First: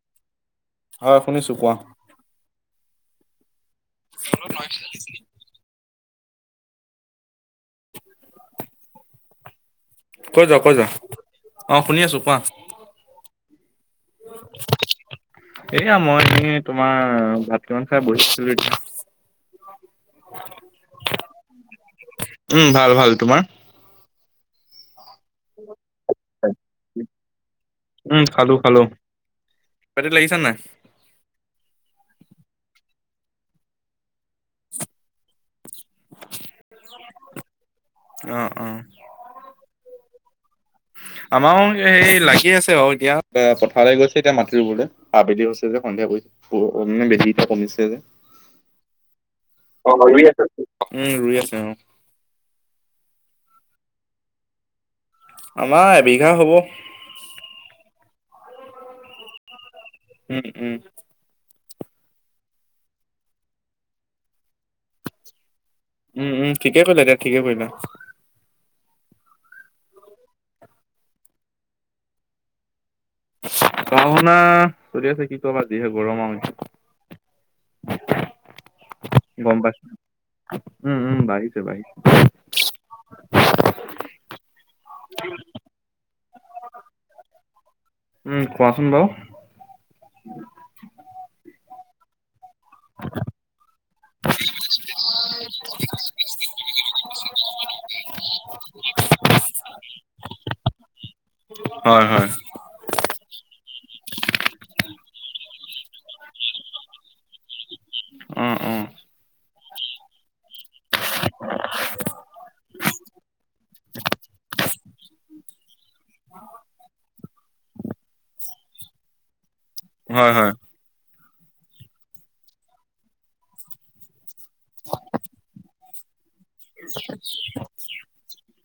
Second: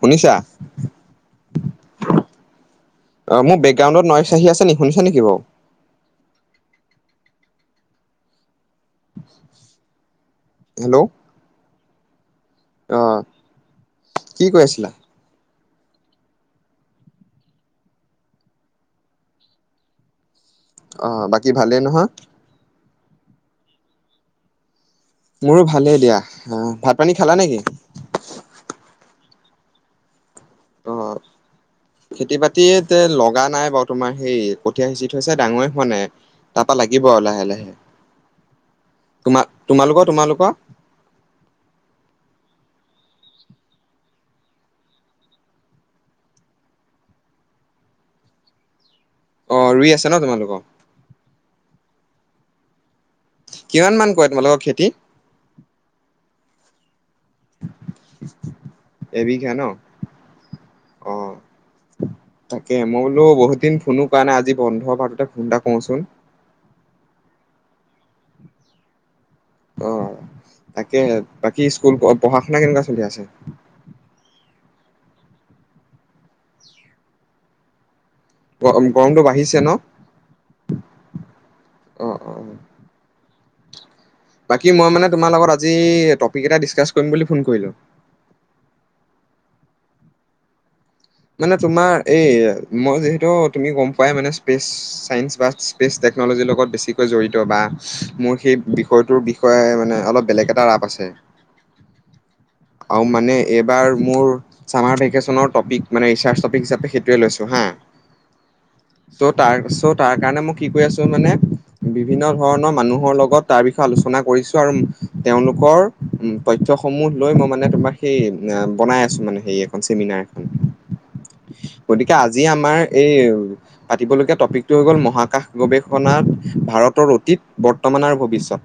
শুনিছা? হয় শুনিছো কোৱা। অ মোৰ বেকগ্ৰাউণ্ডত ন চাহী আছে নে শুনি নেকি বাৰু? [inaudible] কৈ যোৱা কৈ যোৱা অ শুনি আছো কোৱা। আহ কি কৈ আছিলা? এয়া মই এনে তোমাৰ ভাত কেইমান খাই বহিছিলো এতিয়া। [inaudible] অঁ বাকী ভালেই নহয় উম ভাল ভাল তোমাৰ মোৰো ভালেই দিয়া আহ ভাত পানী খালা নেকি পতি লাগিছ নাই অঁ খেতি বাতি লগা নাই বাৰু তোমাৰ সেই কঠীয়া সিঁচি থৈছে ডাঙৰে হোৱা নাই তাৰপৰা লাগিব আৰু লাহে লাহে অ অ তোমাৰ তোমালোকৰ তোমালোক আমাৰ সেই লাগি আছে বাৰু এতিয়া পথাৰ গৈছে এতিয়া মাটি ৰুবলে আবেলি হৈছে যে সন্ধিয়া কৰিনে বেছিটা কমিছে যে [unintelligible] অ ৰুই অঁ ন ই আছে তোমালোকৰ উম ৰুই আছে অঁ কিমান মান কৰে তোমালোকৰ খেতি আমাৰ এবিঘা হব। এবিঘা নহ উম উম তাকে মই বোলো বহুত দিন ফোনো কৰা নাই আজি বন্ধ পাওতে ফোন এটা কৰোচোন উম উম ঠিকেই কৰিলো তেতিয়া ঠিকেই কৰিলা। অঁ তাকে বাকী স্কুল পঢ়া শুনা কেনেকুৱা চলি আছে পঢ়া শুনা চলি আছে কি কবা যিহে গৰম আৰু গৰমটো গম বাঢ়িছে ন পাইছো উম উম বাঢ়িছে বাঢ়িছে অ অ বাকী মই মানে তোমাৰ লগত আজি টপিক এটা ডিছকাছ কৰিম বুলি ফোন কৰিলোঁ। উ কোৱাচোন বাৰু মানে তোমাৰ এই মই যিহেতু তুমি গম পোৱাই মানে স্পেচ ছাইন্স বা স্পেচ টেকন'লজিৰ লগত বেছিকৈ জড়িত বা মোৰ সেই বিষয়টোৰ বিষয়ে মানে অলপ বেলেগ এটা ৰাপ আছে। হয় হয় আৰু মানে এইবাৰ মোৰ চাৰ ভেকেচনৰ টপিক মান ৰিচাৰ টপিক হিচাপে সেইটোৱেই লৈছো হাঁ অঁ অঁ তাৰ পিছত তাৰ কাৰণে মই কি কৈ আছিলো মানে বিভিন্ন ধৰণৰ মানুহৰ লগত তাৰ বিষয়ে আলোচনা কৰি কৰিছো আৰু তেওঁলোকৰ তথ্য সমূহ লৈ মই মানে তোমাক সেই বনাই আছো মানে সেই এখন চেমিনাৰ হয়, এখন হয়, গতিকে আজি আমাৰ এই পাতিবলগীয়া টপিকটো হৈ গ'ল মহাকাশ গৱেষণা গৱেষণাৰ ভাৰতৰ অতীত বৰ্তমানৰ ভৱিষ্যত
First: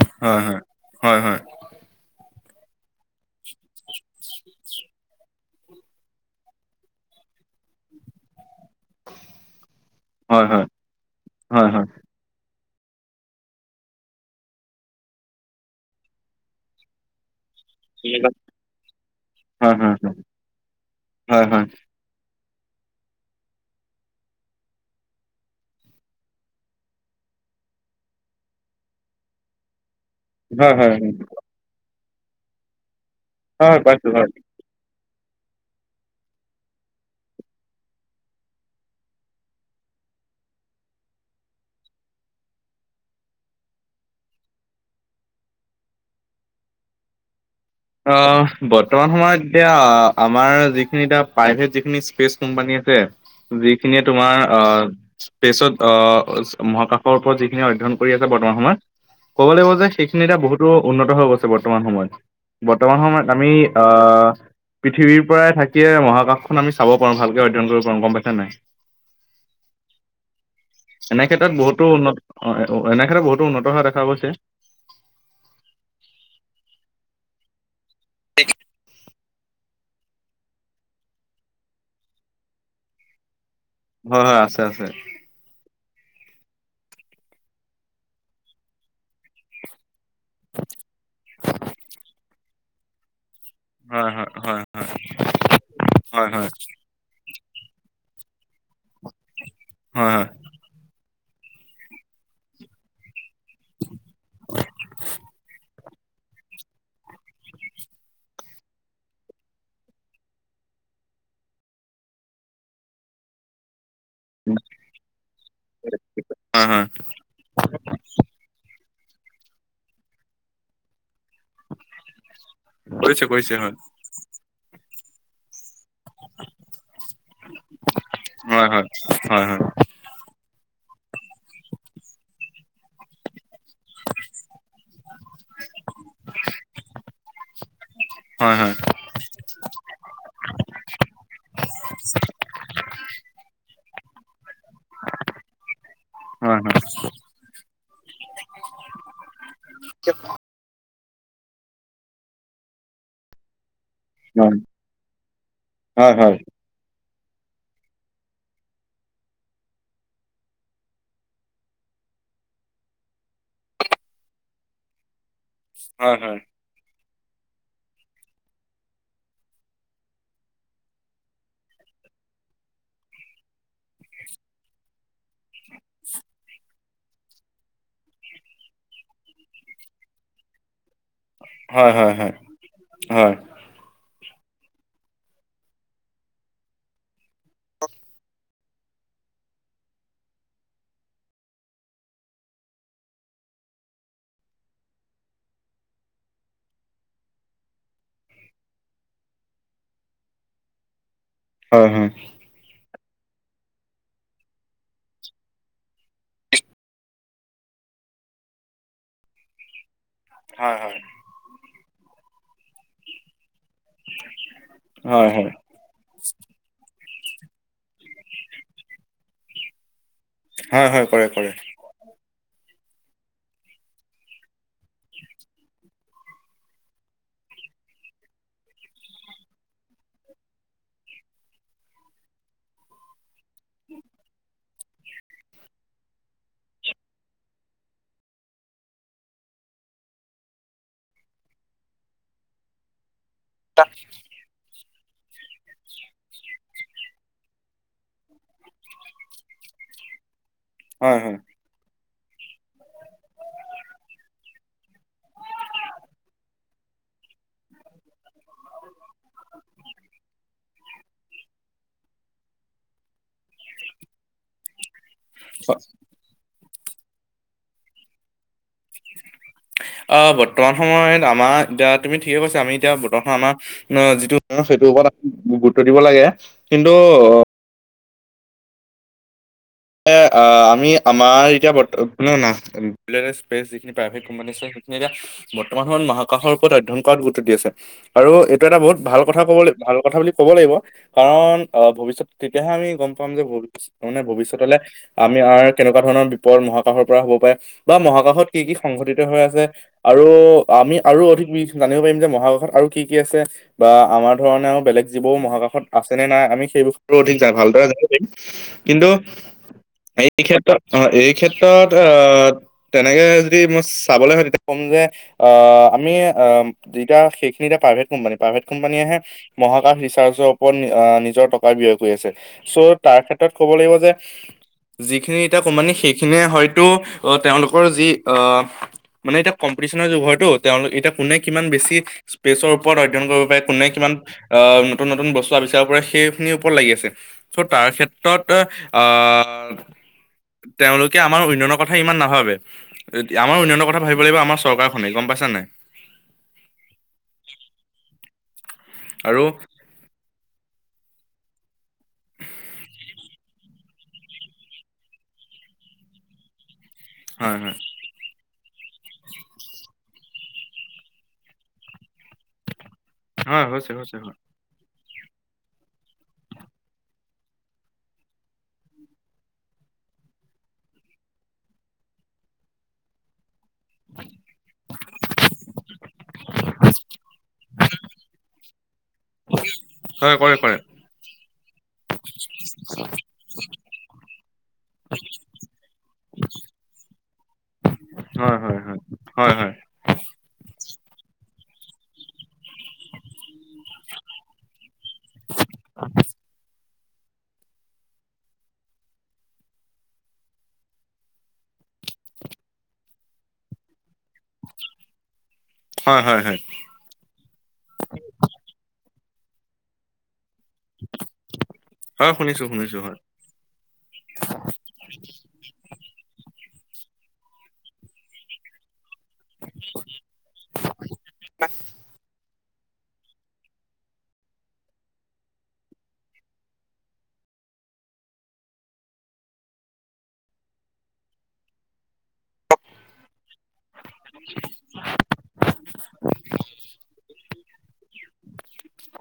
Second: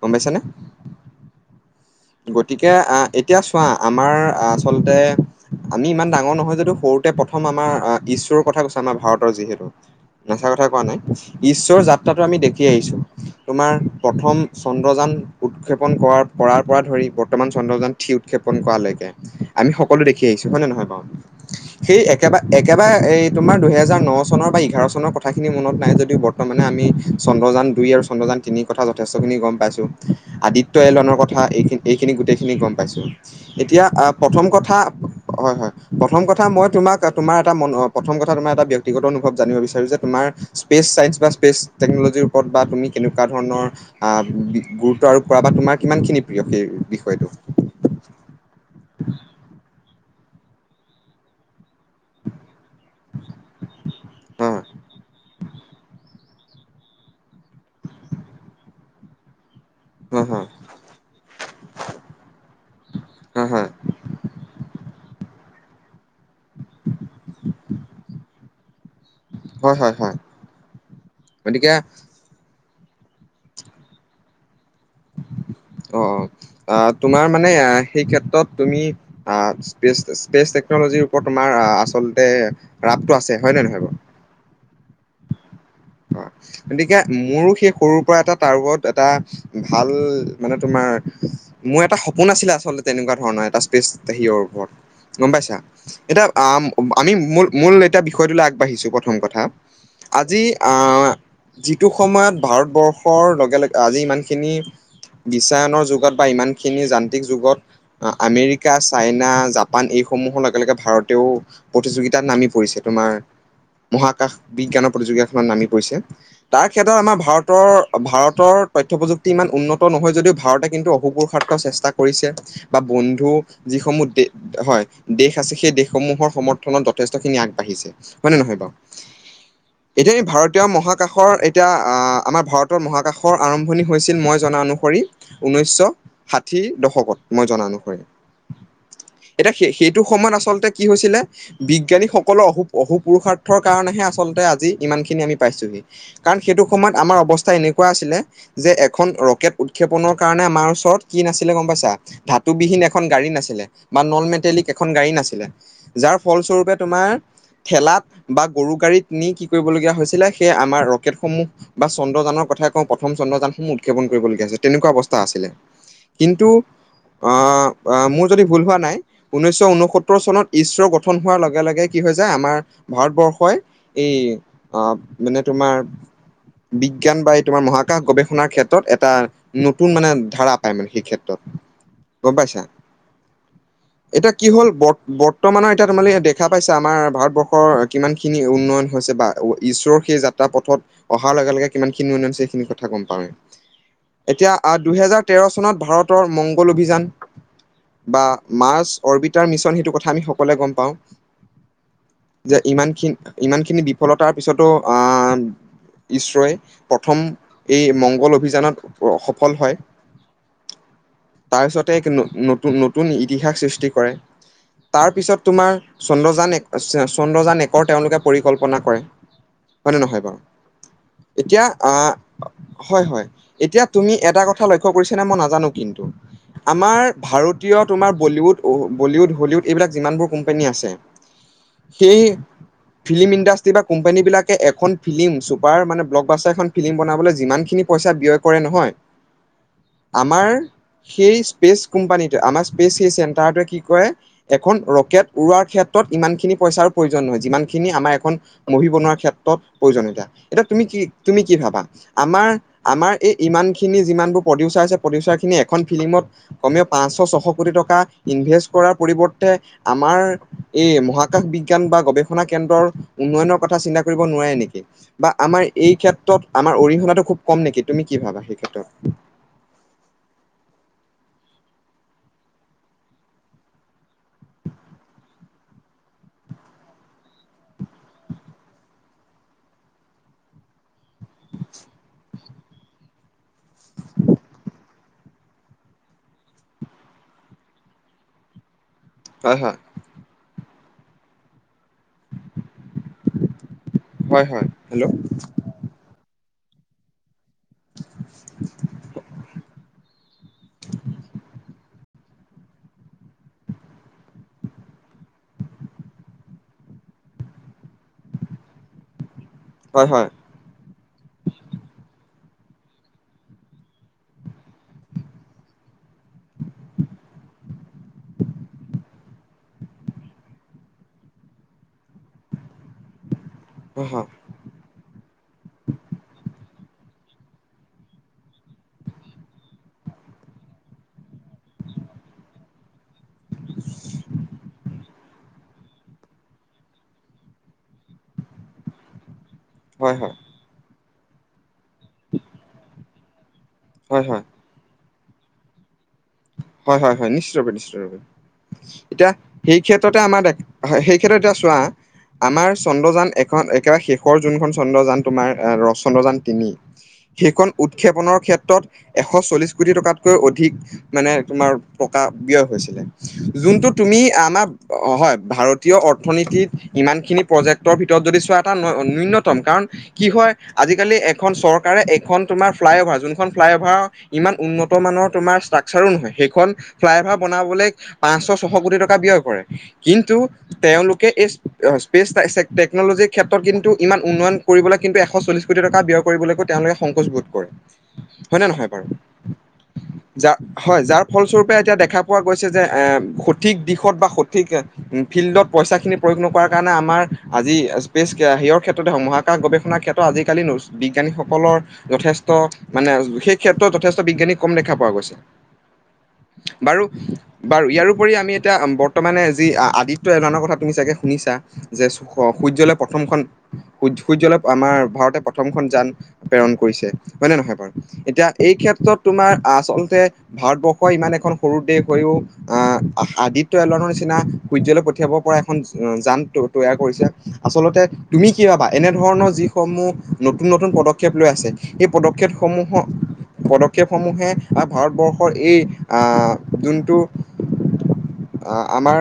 গম হয়, পাইছেনে হয়, হয়, হয়, এতিয়া চোৱা আমাৰ আচলতে আমি ইমান ডাঙৰ নহয় যদিটো সৰুতে প্ৰথম আমাৰ ঈছ্বৰৰ কথা কৈছে আমাৰ ভাৰতৰ যিহেতু নাচা হয়, হয়। কথা কোৱা নাই হয়, হয়, হয়, ঈশ্বৰ হয়, যাত্ৰাটো আমি দেখিছো ঠি আহিছোঁ তোমাৰ প্ৰথম চন্দ্ৰযান উৎক্ষেপণ কৰাৰ কৰাৰ পৰা ধৰি বৰ্তমান চন্দ্ৰযান থ্ৰী উৎক্ষেপন কৰালৈকে আমি হয়, হয়, সকলো দেখি আহিছো হয় নে নহয় বাৰু হয়, হয়, সেই একেবাৰে একেবাৰে এই তোমাৰ দুহেজাৰ ন চনৰ বা এঘাৰ চনৰ কথাখিনি মনত নাই যদিও বৰ্তমানে আমি চ ন্দ্ৰযান দুই আৰু চন্দ্ৰযান তিনি কথা যথেষ্টখিনি গম পাইছোঁ আদিত্যয় হয়, হয়, এলানৰ কথা এইন এইখিনি গোটেইখিনি গম পাইছোঁ হয় এতিয়া পাইছো আহ হয়। প্ৰথম কথা হয় হয় প্ৰথম কথা মই তোমাক তোমাৰ এটা ম প্ৰথম কথা তমাৰ এটা ব্যক্তিগত অনুভৱ জানিব বিচাৰো যে তোমাৰ ইচ্ পেচ্ চাইন্ টেকনলজিৰ ওপৰত বা তুমি কেনেকুৱা ধৰণৰ অ গুৰুত্ব আৰোপ পৰা বা তোমাৰ কিমানখিনি প্ৰিয় সেই বিষয়টো অ বৰ্তমান সময়ত এতিয়া আমাৰ যিখিনি এতি প্ৰাইভেট যিখিনি স্পেচ কোম্পানী আছে যিখিনিয়ে তোমাৰ হয় আহ স্পেচত আহ মহাকাশৰ ওপৰত যিখিনি অধ্যয়ন কৰি আছে ব বৰ্তমান সময়ত ক'ব লাগিব যে সেইখিনি হয় এটা হয় বহুতো উন্নত হৈ গৈছে বৰ্তমান সময়ত বৰ্তমান সময়ত হয় আমি হয় অ পৃথিৱীৰ পৰাই থাকিয়ে মহাকাশখন আমি চাব পাৰো ভালকে অধ্যয়ন কৰিব পাৰো গম পাইছে নাই হয় হয় হয় এনে ক্ষেত্ৰত গতিকে বহুতো উন্নত অ এনে ক্ষেত্ৰত বহুতো উন্নত হোৱা দেখা গৈছে অ আহ তোমাৰ মানে আহ সেই ক্ষেত্ৰত তুমি আ স্পেচ স্পেচ টেকন'ল'জিৰ ওপৰত তোমাৰ আচলতে ৰাপটো আছে হয় নে নহয় হয় হয় আছে আছে হয় গতিকে মোৰো সেই সৰুৰ পৰা এটা তাৰ ওৰত এটা ভাল মানে তোমাৰ মোৰ এটা সপোন আছিলে আচলতে তেনেকুৱা ধৰণৰ এটা স্পেচ হয় হয় সৰ হয় ওপৰত গম পাইছা এতিয়া হয় হয় আমি ম মূল এতিয়া বিষয়টোলৈ আগবাঢ়িছো প্ৰথম কথা হয় হয়। আজি অ যিটো সময়ত ভাৰতবৰ্ষৰ লগ আজি ইমান খিনি বিচায়নৰ যো বা ইমানখিনি যান্ত্ৰিক যুগত আমেৰিকা চাইনা জাপান এইসমূহৰ লগে লগে ভাৰত তেওঁ প্ৰতিযোগিতাত নামি পৰিছে তোমাৰ মহাকাশ বিজ্ঞানৰ প্ৰতিযোগিতাখনত নামি পৰিছে হয় তাৰ হয় ক্ষেত্ৰত আমাৰ ভাৰতৰ ভাৰতৰ তথ্য প্ৰযুক্তি ইমান উন্নত নহয় যদিও ভাৰতে কিন্তু অশুপূ চেষ্টা কৰিছে বা কৰিছে বন্ধু কৰিছে হয় যিসমূহ দেশ হয় দেশ আছে সেইসমূহ সমূহৰ সমৰ্থনত যথেষ্টখিনি আগবাঢ়িছে হয় নে নহয় বাও হয় ভাৰতীয় মহাকাশৰ এতিয়া আমাৰ ভাৰতৰ মহাকাশৰ আৰম্ভণি হৈছিল মই জনা অনু সৰি ঊনৈছশ ষাঠি দশকত মই জনা অনুসৰি হয় হয় হয় এতিয়া সেই সেইটো সময়ত আচলতে কি হৈছিলে বিজ্ঞানীসকলৰ অহু অহু পুৰুষাৰ্থৰ কাৰণেহে আচলতে ইমান খিনি আমি পাইছোহি কাৰণ হয় সেইটো হয়। সময়ত আমাৰ অৱস্থা এনেকোৱা আছিলে যে এখন ৰকেট উৎক্ষেপনৰ কাৰণে আমাৰ ওচৰত কি নাছিলে গম পাইছা ধাতুবিহীন এখন গাড়ী নাছিলে বা নল মেটেলিক এখন গাড়ী নাছিলে হয় যাৰ হয়। ফলস্বৰূপে তোমাৰ ঠেলাত বা গৰু গাড়ীত নি কি কৰিবলগীয়া হৈছিলে সেই আমাৰ ৰকেটসমূহ বা চন্দ্ৰযানৰ কথাাই কওঁ প্ৰথম চন্দ্ৰযানসমূহ উৎক্ষেপন কৰিবলগীয়া হৈছিল তেনেকোৱা অৱস্থা আছিলে হয় হয় হয় কিন্তু অ মোৰ যদি ভুল হোৱা নাই ঊনৈশ ঊনসত্তৰ চনত ইছৰ গঠন হোৱাৰ লগে লগে কি হৈ যায় আমাৰ ভাৰতবৰ্ষই এই আহ মানে তোমাৰ বিজ্ঞান বা এই তোমাৰ মহাকাশ গৱেষণাৰ ক্ষেত্ৰত এটা নতুন মানে ধাৰা পায় মানে সেই ক্ষেত্ৰত হয় হয় হয় গম পাইছা। হয় এতিয়া কি হ'ল বৰ বৰ্তমানৰ এতিয়া তোমালোকে দেখা পাইছে আমাৰ ভাৰতবৰ্ষৰ কিমানখিনি উন্নয়ন হৈছে বা ঈশ্বৰৰ সেই যাত্ৰা পথত অহাৰ লগে লগে কিমানখিনি উন্নয়ন হৈছে সেইখিনি কথা গম পাওৱে এতিয়া দুহেজাৰ তেৰ চনত ভাৰতৰ মংগল অভিযান বা মাছ অৰ্বিটাৰ মিছন সেইটো কথা আমি সকলোৱে গম পাওঁ হয় যে ইমানখিনি ইমানখিনি বিফলতাৰ পিছতো আহ ইছৰই প্ৰথম এই মংগল অভিযানত সফল হয় হয় হয় তাৰ পিছতে এক নতুন নতুন ইতিহাস সৃষ্টি তাৰ হয় হয় পিছত তোমাৰ চন্দ্ৰযান চন্দ্ৰযান একৰ তেওঁলোকে পৰিকল্প কৰে হয়নে নহয় বাৰু হয় হয় কৰে কৰে এতিয়া হয় হয় এতিয়া তুমি এটা কথা লক্ষ্য কৰিছ নে মই নাজানো কিন্তু আমাৰ ভাৰতীয় তোমাৰ বলীউড বলীউড হলিউড এইবিলাক যিমানবোৰ কোম্পানী আছে সেই ফিল্ম ইণ্ডাষ্ট বা কোম্পানীবিলে এখন ফিল্ম চুপাৰ মানে ব্লক বাাছ এখন ফিল্ম বনাবলৈ যিমানখিনি পইচা ব্যয় কৰে নহয় আমাৰ সেই স্পেচ কোম্পানীটো আমাৰ স্পেচ সেই চেণ্ট- টাৰ টোৱে কি কৰে এখন ৰ- কেট উৰৱোৱাৰ ক্ষেত্ৰত ইমানখিনি পইচাৰ প্ৰয়োজন নহয় যিমানখিনি আমাৰ এখন। মহি বনোৱাৰ ক্ষেত্ৰত প্ৰয়োজনীয়তা এতিয়া তুমি কি হয় তুমি হয় কি ভাবা আমাৰ আমাৰ এই ইমানখিনি যিমানবোৰ প্ৰডিউচাৰ আছে প্ৰডিউচাৰখিনি এখন ফিল্মত কমেও পাঁচ পাঁচ ছশ কোটি টকা ইনভেষ্ট কৰাৰ পৰিৱৰ্তে আমাৰ এই মহাকাশ বিজ্ঞান বা গৱেষণা কেন্দ্ৰৰ উন্নয়নৰ কথা চিন্তা কৰিব নোৱাৰে এনেকি বা আমাৰ এই ক্ষেত্ৰত আমাৰ অৰিহণাটো খুব কম নেকি তুমি কি ভাবা সেই ক্ষেত্ৰত। অ বৰ্তমান সময়ত আমাৰ এতিয়া তুমি ঠিকে কৈছা আমি এতিয়া বৰ্তমান আমাৰ অ যিটো। সেইটোৰ ওপৰত গুৰুত্ব দিব লাগে কিন্তু। এ আমি আমাৰ এতিয়া বৰ্ত শুনা না। যিখিন প্ৰাইভেট কোম্পানী আছে সখিনি এতি বৰ্তমান সমৰত মহাকশৰ ওপৰত অধ্যয়ন কৰাত গুৰুত্ব দি আছে। আৰু এইটো এটা বহুত ভাল কথা কব হয় হয় ল ভাল কথা বুলি ক'ব লাগিব কাৰণ। অ ভৱিষ্যত তেতিয়াহে আমি গম পাম যে ভ মানে হয় হয় ভৱিষ্যতলে হেল্ল' আমি কেনেকুৱা ধৰণৰ। পৰ মহাকশৰ পৰা হ'ব পাৰে। বা মহাকাশত কি কি সংঘটিত হৈ আছে আৰু আমি আৰু অধিক জানিব পাৰিম যে। মহাকাশত আৰু কি কি আছে বা আমাৰ ধৰণে আৰু বেলেগ যিবোৰ মহাকাশত আছেনে নাই আমি সেইবোৰতো অধিন ভালদৰে [unintelligible] কিন্তু। হয় হয় এই ক্ষেত্ৰত অ এই ক্ষেত্ৰত অ। তেনেকে যদি মই চাবলৈ হয় তেতিয়া ক'ম যে অ আমি অ দোইটা সেইখ- দুইটা প্ৰাইভেট কোম্পানী প্ৰাইভেট কোম্পানীয়েহে মহাকাশ ৰিচাৰ্চৰ ওপৰত নিজৰ টকা ব্যয় কৰি আছে। চ' তাৰ ক্ষেত্ৰত ক'ব লাগিব হয় যে। হয় যিখিনি এতিয়া কোমানি সেইখিনিয়ে হয়তো তেওঁলোকৰ যি আহ মানে এতিয়া কম্পিটিচনৰ যুগ হয়তো তেওঁলোক এতিয়া কোনে কিমান বেছি স্পেচৰ ওপৰত অধ্যয়ন কৰিব পাৰে কোনে কিমান নতুন নতুন বস্তু আবিষ্কাৰ কৰে সেইখিনিৰ ওপৰত লাগি আছে চ' তাৰ ক্ষেত্ৰত আ হয় হয় তেওঁলোকে আমাৰ উন্নয়নৰ কথা ইমান নাভাবে আমাৰ উন্নয়নৰ কথা ভাবিব হয় লাগিব হয় আমাৰ চৰকাৰখনে গম পাইছা নাই। হয় হয় হয় নিশ্চয় ৰপে নিশ্চয়পে এতিয়া আৰু সেই ক্ষেত্ৰতে আমাৰ দে হয় সেই ক্ষেত্ৰত এতিয়া চোৱা আমাৰ চন্দ্ৰযান এখন একেবাৰে শেষৰ যোনখন চন্দ্ৰযান তোমাৰ ৰস চন্দ্ৰযান তিনি। হয় সেইখন হয় উৎক্ষেপনৰ ক্ষেত্ৰত এশ চল্লিশ কোটি টকাতকৈ অধিক মানে তোমাৰ টকা ব্যয় হৈছিলে হয় যোনটো হৈছে হৈছে তুমি হয় আমাৰ অ হয় ভাৰতীয় অৰ্থনীতিত ইমানখিনি প্ৰজেক্টৰ ভিতৰত যদি চোৱা এটা ন্যূনতম কাৰণ কি হয় আজিকালি এখন চৰকাৰে এখন তোমাৰ ফ্লাই অভাৰ যোনখন ফ্লাই অভাৰ ইমান উন্নত মানৰ তোমাৰ চাৰি নহয় সেইখন ফ্লাই অভাৰ বনাবলৈ পাঁচশ ছশ কোটি টকা ব্যয় কৰে। হয় কিন্তু কৰে কৰে তেওঁলোকে এই স্পেচ টেকনলজিৰ ক্ষেত্ৰত কিন্তু ইমান উন্নয়ন কৰিবলৈ কিন্তু এশ চল্লিশ কোটি টকা ব্যয় কৰিবলৈকো তেওঁলোকে সংকোচ বোধ কৰে। হয় নে নহয় বাৰু যা। হয় যাৰ ফলস্বৰূপে এতিয়া দেখা পোৱা গৈছে যে এ সঠিক দিশত বা সঠিক ফিল্ডত পইচাখিনি প্ৰয়োগ নকৰাৰ কাৰণে আম আমাৰ আজি স্পেচ সেয়ৰ ক্ষেত্ৰতে হ মহাকাশ গৱেষণাৰ ক্ষেত্ৰত আজিকালি বিজ্ঞানীসকলৰ। যথেষ্ট মানে সেই ক্ষেত্ৰত যথেষ্ট বিজ্ঞানী কম দেখা পোৱা গৈছে। হয় হয় হয় বাৰু বাৰু ইয়াৰপৰি আমি এটা বত- বৰ্তমানে যি আদিত্য [unintelligible] তুমি চাগে শুনিছা যে হয় শুনিছো সূৰ্যলে শুনিছো হয় প্ৰথমখন সূৰ্যলৈ আমাৰ ভাৰতৰ প্ৰথম কোনখন যান প্ৰেৰণ কৰিছে হয় নে নহয় বাৰু এতিয়া এই ক্ষেত্ৰত তোমাৰ আচলতে ভাৰতবৰ্ষ ইমান এখন সৰু দেশ হৈও। অহ আদিত্য এলৱানৰ নিচিনা সূৰ্যলৈ পঠিয়াব পৰা এখন যান তৈয়াৰ কৰিছে? আচলতে তুমি কি ভাবা এনেধৰণৰ যিসমূহ নতুন নতুন পদক্ষেপ লৈ আছে সেই। পদক্ষেপসমূহক পদক্ষেপসমূহে ভাৰতবৰ্ষ। এই আ যোনটো আমাৰ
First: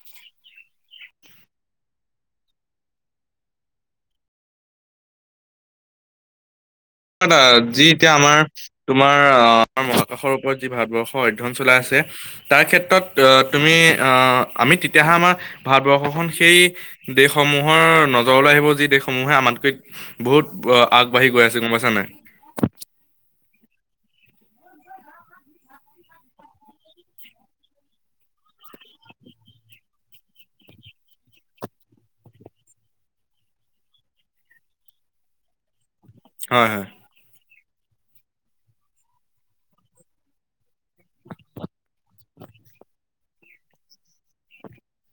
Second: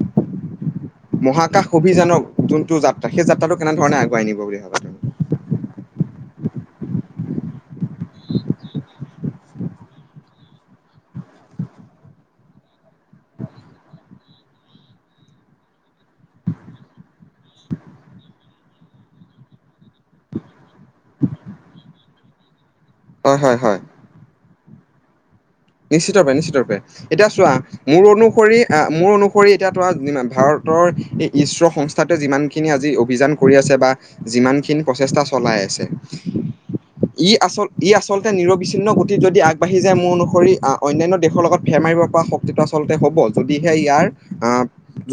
[inaudible] মহাকাশ অভিযানৰ যোনটো যাত্ৰা সেই যাত্ৰাটো কেনেধৰণে আগুৱাই নিবগে? [inaudible] যি এতিয়া আমাৰ তোমাৰ অ আমাৰ মহাকাশৰ ওপৰত যি ভাৰতবৰ্ষৰ অধ্যয়ন চলাই আছে তাৰ ক্ষেত্ৰত তুমি অহ আমি তেতিয়াহে আমাৰ ভাৰতবৰ্ষখন সেই দেশসমূহৰ নজৰ লৈ আহিব- যি দেশসমূহে আমাতকৈ বহুত আগবাঢ়ি গৈ আছে গম পাইছা নাই? হয় হয় হয় নিশ্চিতৰূপে নিশ্চিতৰূপে এতিয়া চোৱা মোৰ অনুসৰি মোৰ অনুসৰি এতিয়া ভাৰত ভাৰতৰ এই ইছৰ সংস্থাটোৱে যিমানখিনি আজি অভিযান কৰি আছে বা যিমানখিনি প্ৰচেষ্টা চলাই আছে হয় হয় ই আচল ই আচলতে নিৰবিচ্ছিন্ন গতিত যদি আগবাঢ়ি যায় মোৰ অনুসৰি অন্যান্য দেশৰ লগত ফে মাৰিব পৰা শক্তিটো আচলতে হ'ব। যদিহে ইয়াৰ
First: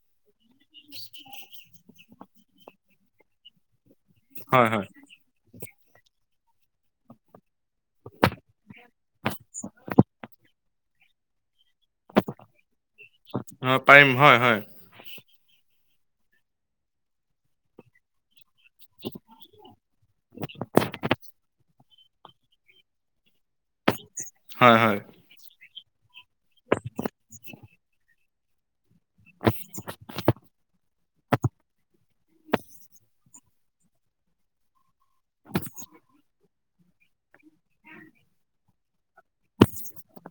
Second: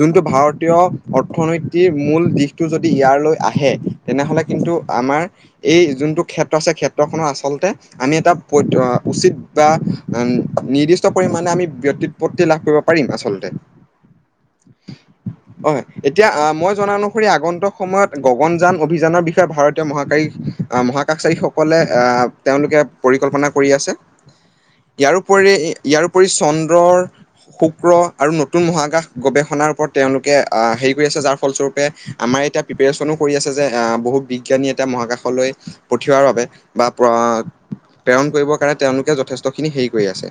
যোনটো ভাৰত তীয় অৰ্থনীতিৰ মূল দিশটো যদি ইয়ালৈ আহে তেনেহলে হয় কিন্তু হয় আমাৰ এই যোনটো ক্ষেত্ৰ আছে ক্ষেত্ৰখননৰ আচলতে আমি এটা উচিত বা উ নিৰ্দিষ্ট পৰিমাণে আমি ত লাভ কৰিব পাৰিম আচলতে অ পাৰিম হয় হয় হয়। এতিয়া আহ মই জনা অনুসৰি আগন্তুক সময়ত গ পন যান অভিযানৰ বিষয়ে ভাৰতীয় মহাকাৰী মহাকাশচাৰীসকলে- আহ তেওঁলোকে পৰিকল্পনা কৰি আছে। হয়, হয়। ইয়াৰোপৰি- পৰি চন্দ্ৰৰ শুক্ৰ আৰু নতুন মহাকাশ গৱেষণাৰ ওপৰত তেওঁলোকে আহ হেই কৰি আছে যাৰ ফলস্বৰূপে আমাৰ এতিয়া প্ৰিপেচনো কৰি আছে যে অ বহুত বিজ্ঞানী এতিয়া মহাকাশলৈ পথিয়াৰ বাবে বা প্ৰেৰণ কৰিব কাৰণে তেওঁলোকে য খ হেৰি কৰি আছে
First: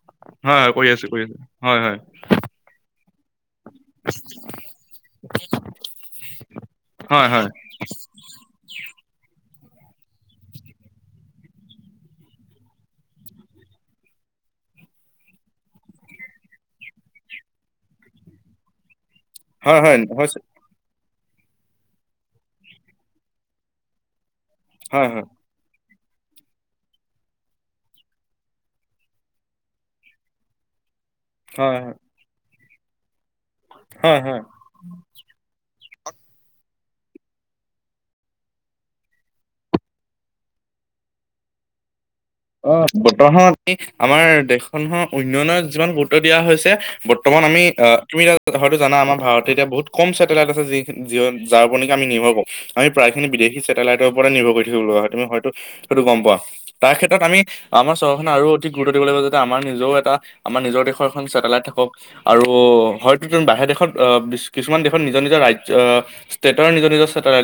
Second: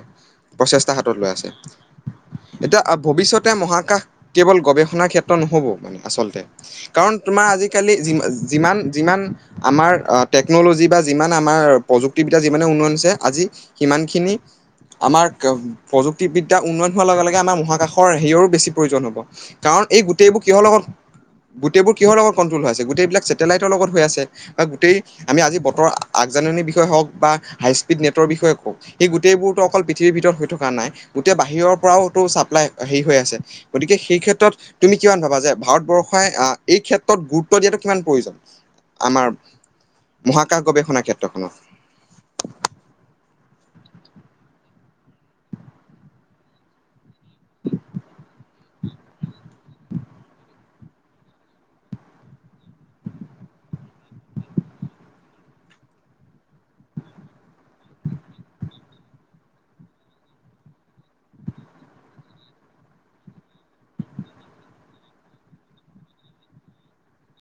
হয়, হয় কৰি প্ৰচেষ্টা আছোঁ, হাতত কৰি লৈ আছোঁ। আছে হয়, হয়। এতিয়া ভৱিষ্যত তাতে মহাকাশ কেৱল গৱেষণা ক্ষেত্ৰ নহ'ব মানে আচলতে কাৰণ হয়, তোমাৰ হয়। আজিকালি যিমান- যিমান, যিমান আমাৰ টেকন'লজি বা যিমান আমাৰ প্ৰযুক্তিবিদ্যা যিমানে উন্নয়ন হৈছে আজি সিমানখিনি আমাৰ প্ৰযুক্তিবিদ্যা উন্নয়ন হোৱাৰ লগে লগে আমাৰ মহাকাশৰ হেয়ৰো বেছি প্ৰয়োজন হ'ব হয়, কাৰণ হয়। এই হৈছে। গোটেইবোৰ কিহৰ লগত গোটেইবোৰ কিহৰ লগত কণ্ট্ৰল হৈ আছে গোটেইবিলাক ছেটেলাইটৰ লগত হৈ আছে বা গোটেই হয়, হয়। আমি আজি বতৰ আগজাননীৰ বিষয়ে হওক বা হাই স্পীড নেটৰ বিষয়ে হওক সেই গোটেইবোৰতো অকল পৃথিৱীৰ ভিতৰত হৈ থকা নাই গোটেই হয়, বাহিৰৰ হয়। পৰাওতো ছাপ্লাই হেৰি হৈ আছে। গতিকে সেই হয়, হয়। ক্ষেত্ৰত তুমি কিমান ভাবা যে ভাৰতবৰ্ষ ই আহ এই ক্ষেত্ৰত গুৰুত্ব দিয়াটো কিমান প্ৰয়োজন আমাৰ মহাকাশ গৱেষণা ক্ষেত্ৰখনত? অ বৰ্তমান সময়ত আমাৰ দেশখননৰ উন্নয়ন‌ত যিমান গুৰুত্ব দিয়া হৈছে বৰ্তমান আমি তুমি- হয়তো জানা আমাৰ ভাৰতে এতিয়া বহুত কম ছেটেলাইট আছে যি যাৰ উপৰত নকি আমি নিৰ্ভৰ কৰো। আমি প্ৰাই খিনি ছেটেলাইটৰ ওপৰতে নিৰ্ভৰ কৰি থাকিব লগা হয় তুমি হয়টো সেইটো গম পোৱা তাৰ- তাত আমি আমাৰ চহৰখনে আৰু অধিক গুৰুত্ব দিব লাগিব যাতে আমাৰ নিজও এটা আমাৰ নিজৰ দেশৰ এখন ছেটেলাইট থাকক, আৰু হয়তো বাহিৰ দেশত আহ কিছুমান দেশত নিজৰ নিজৰ ৰাজ্য ষ্টেটৰ নিজৰ নিজৰ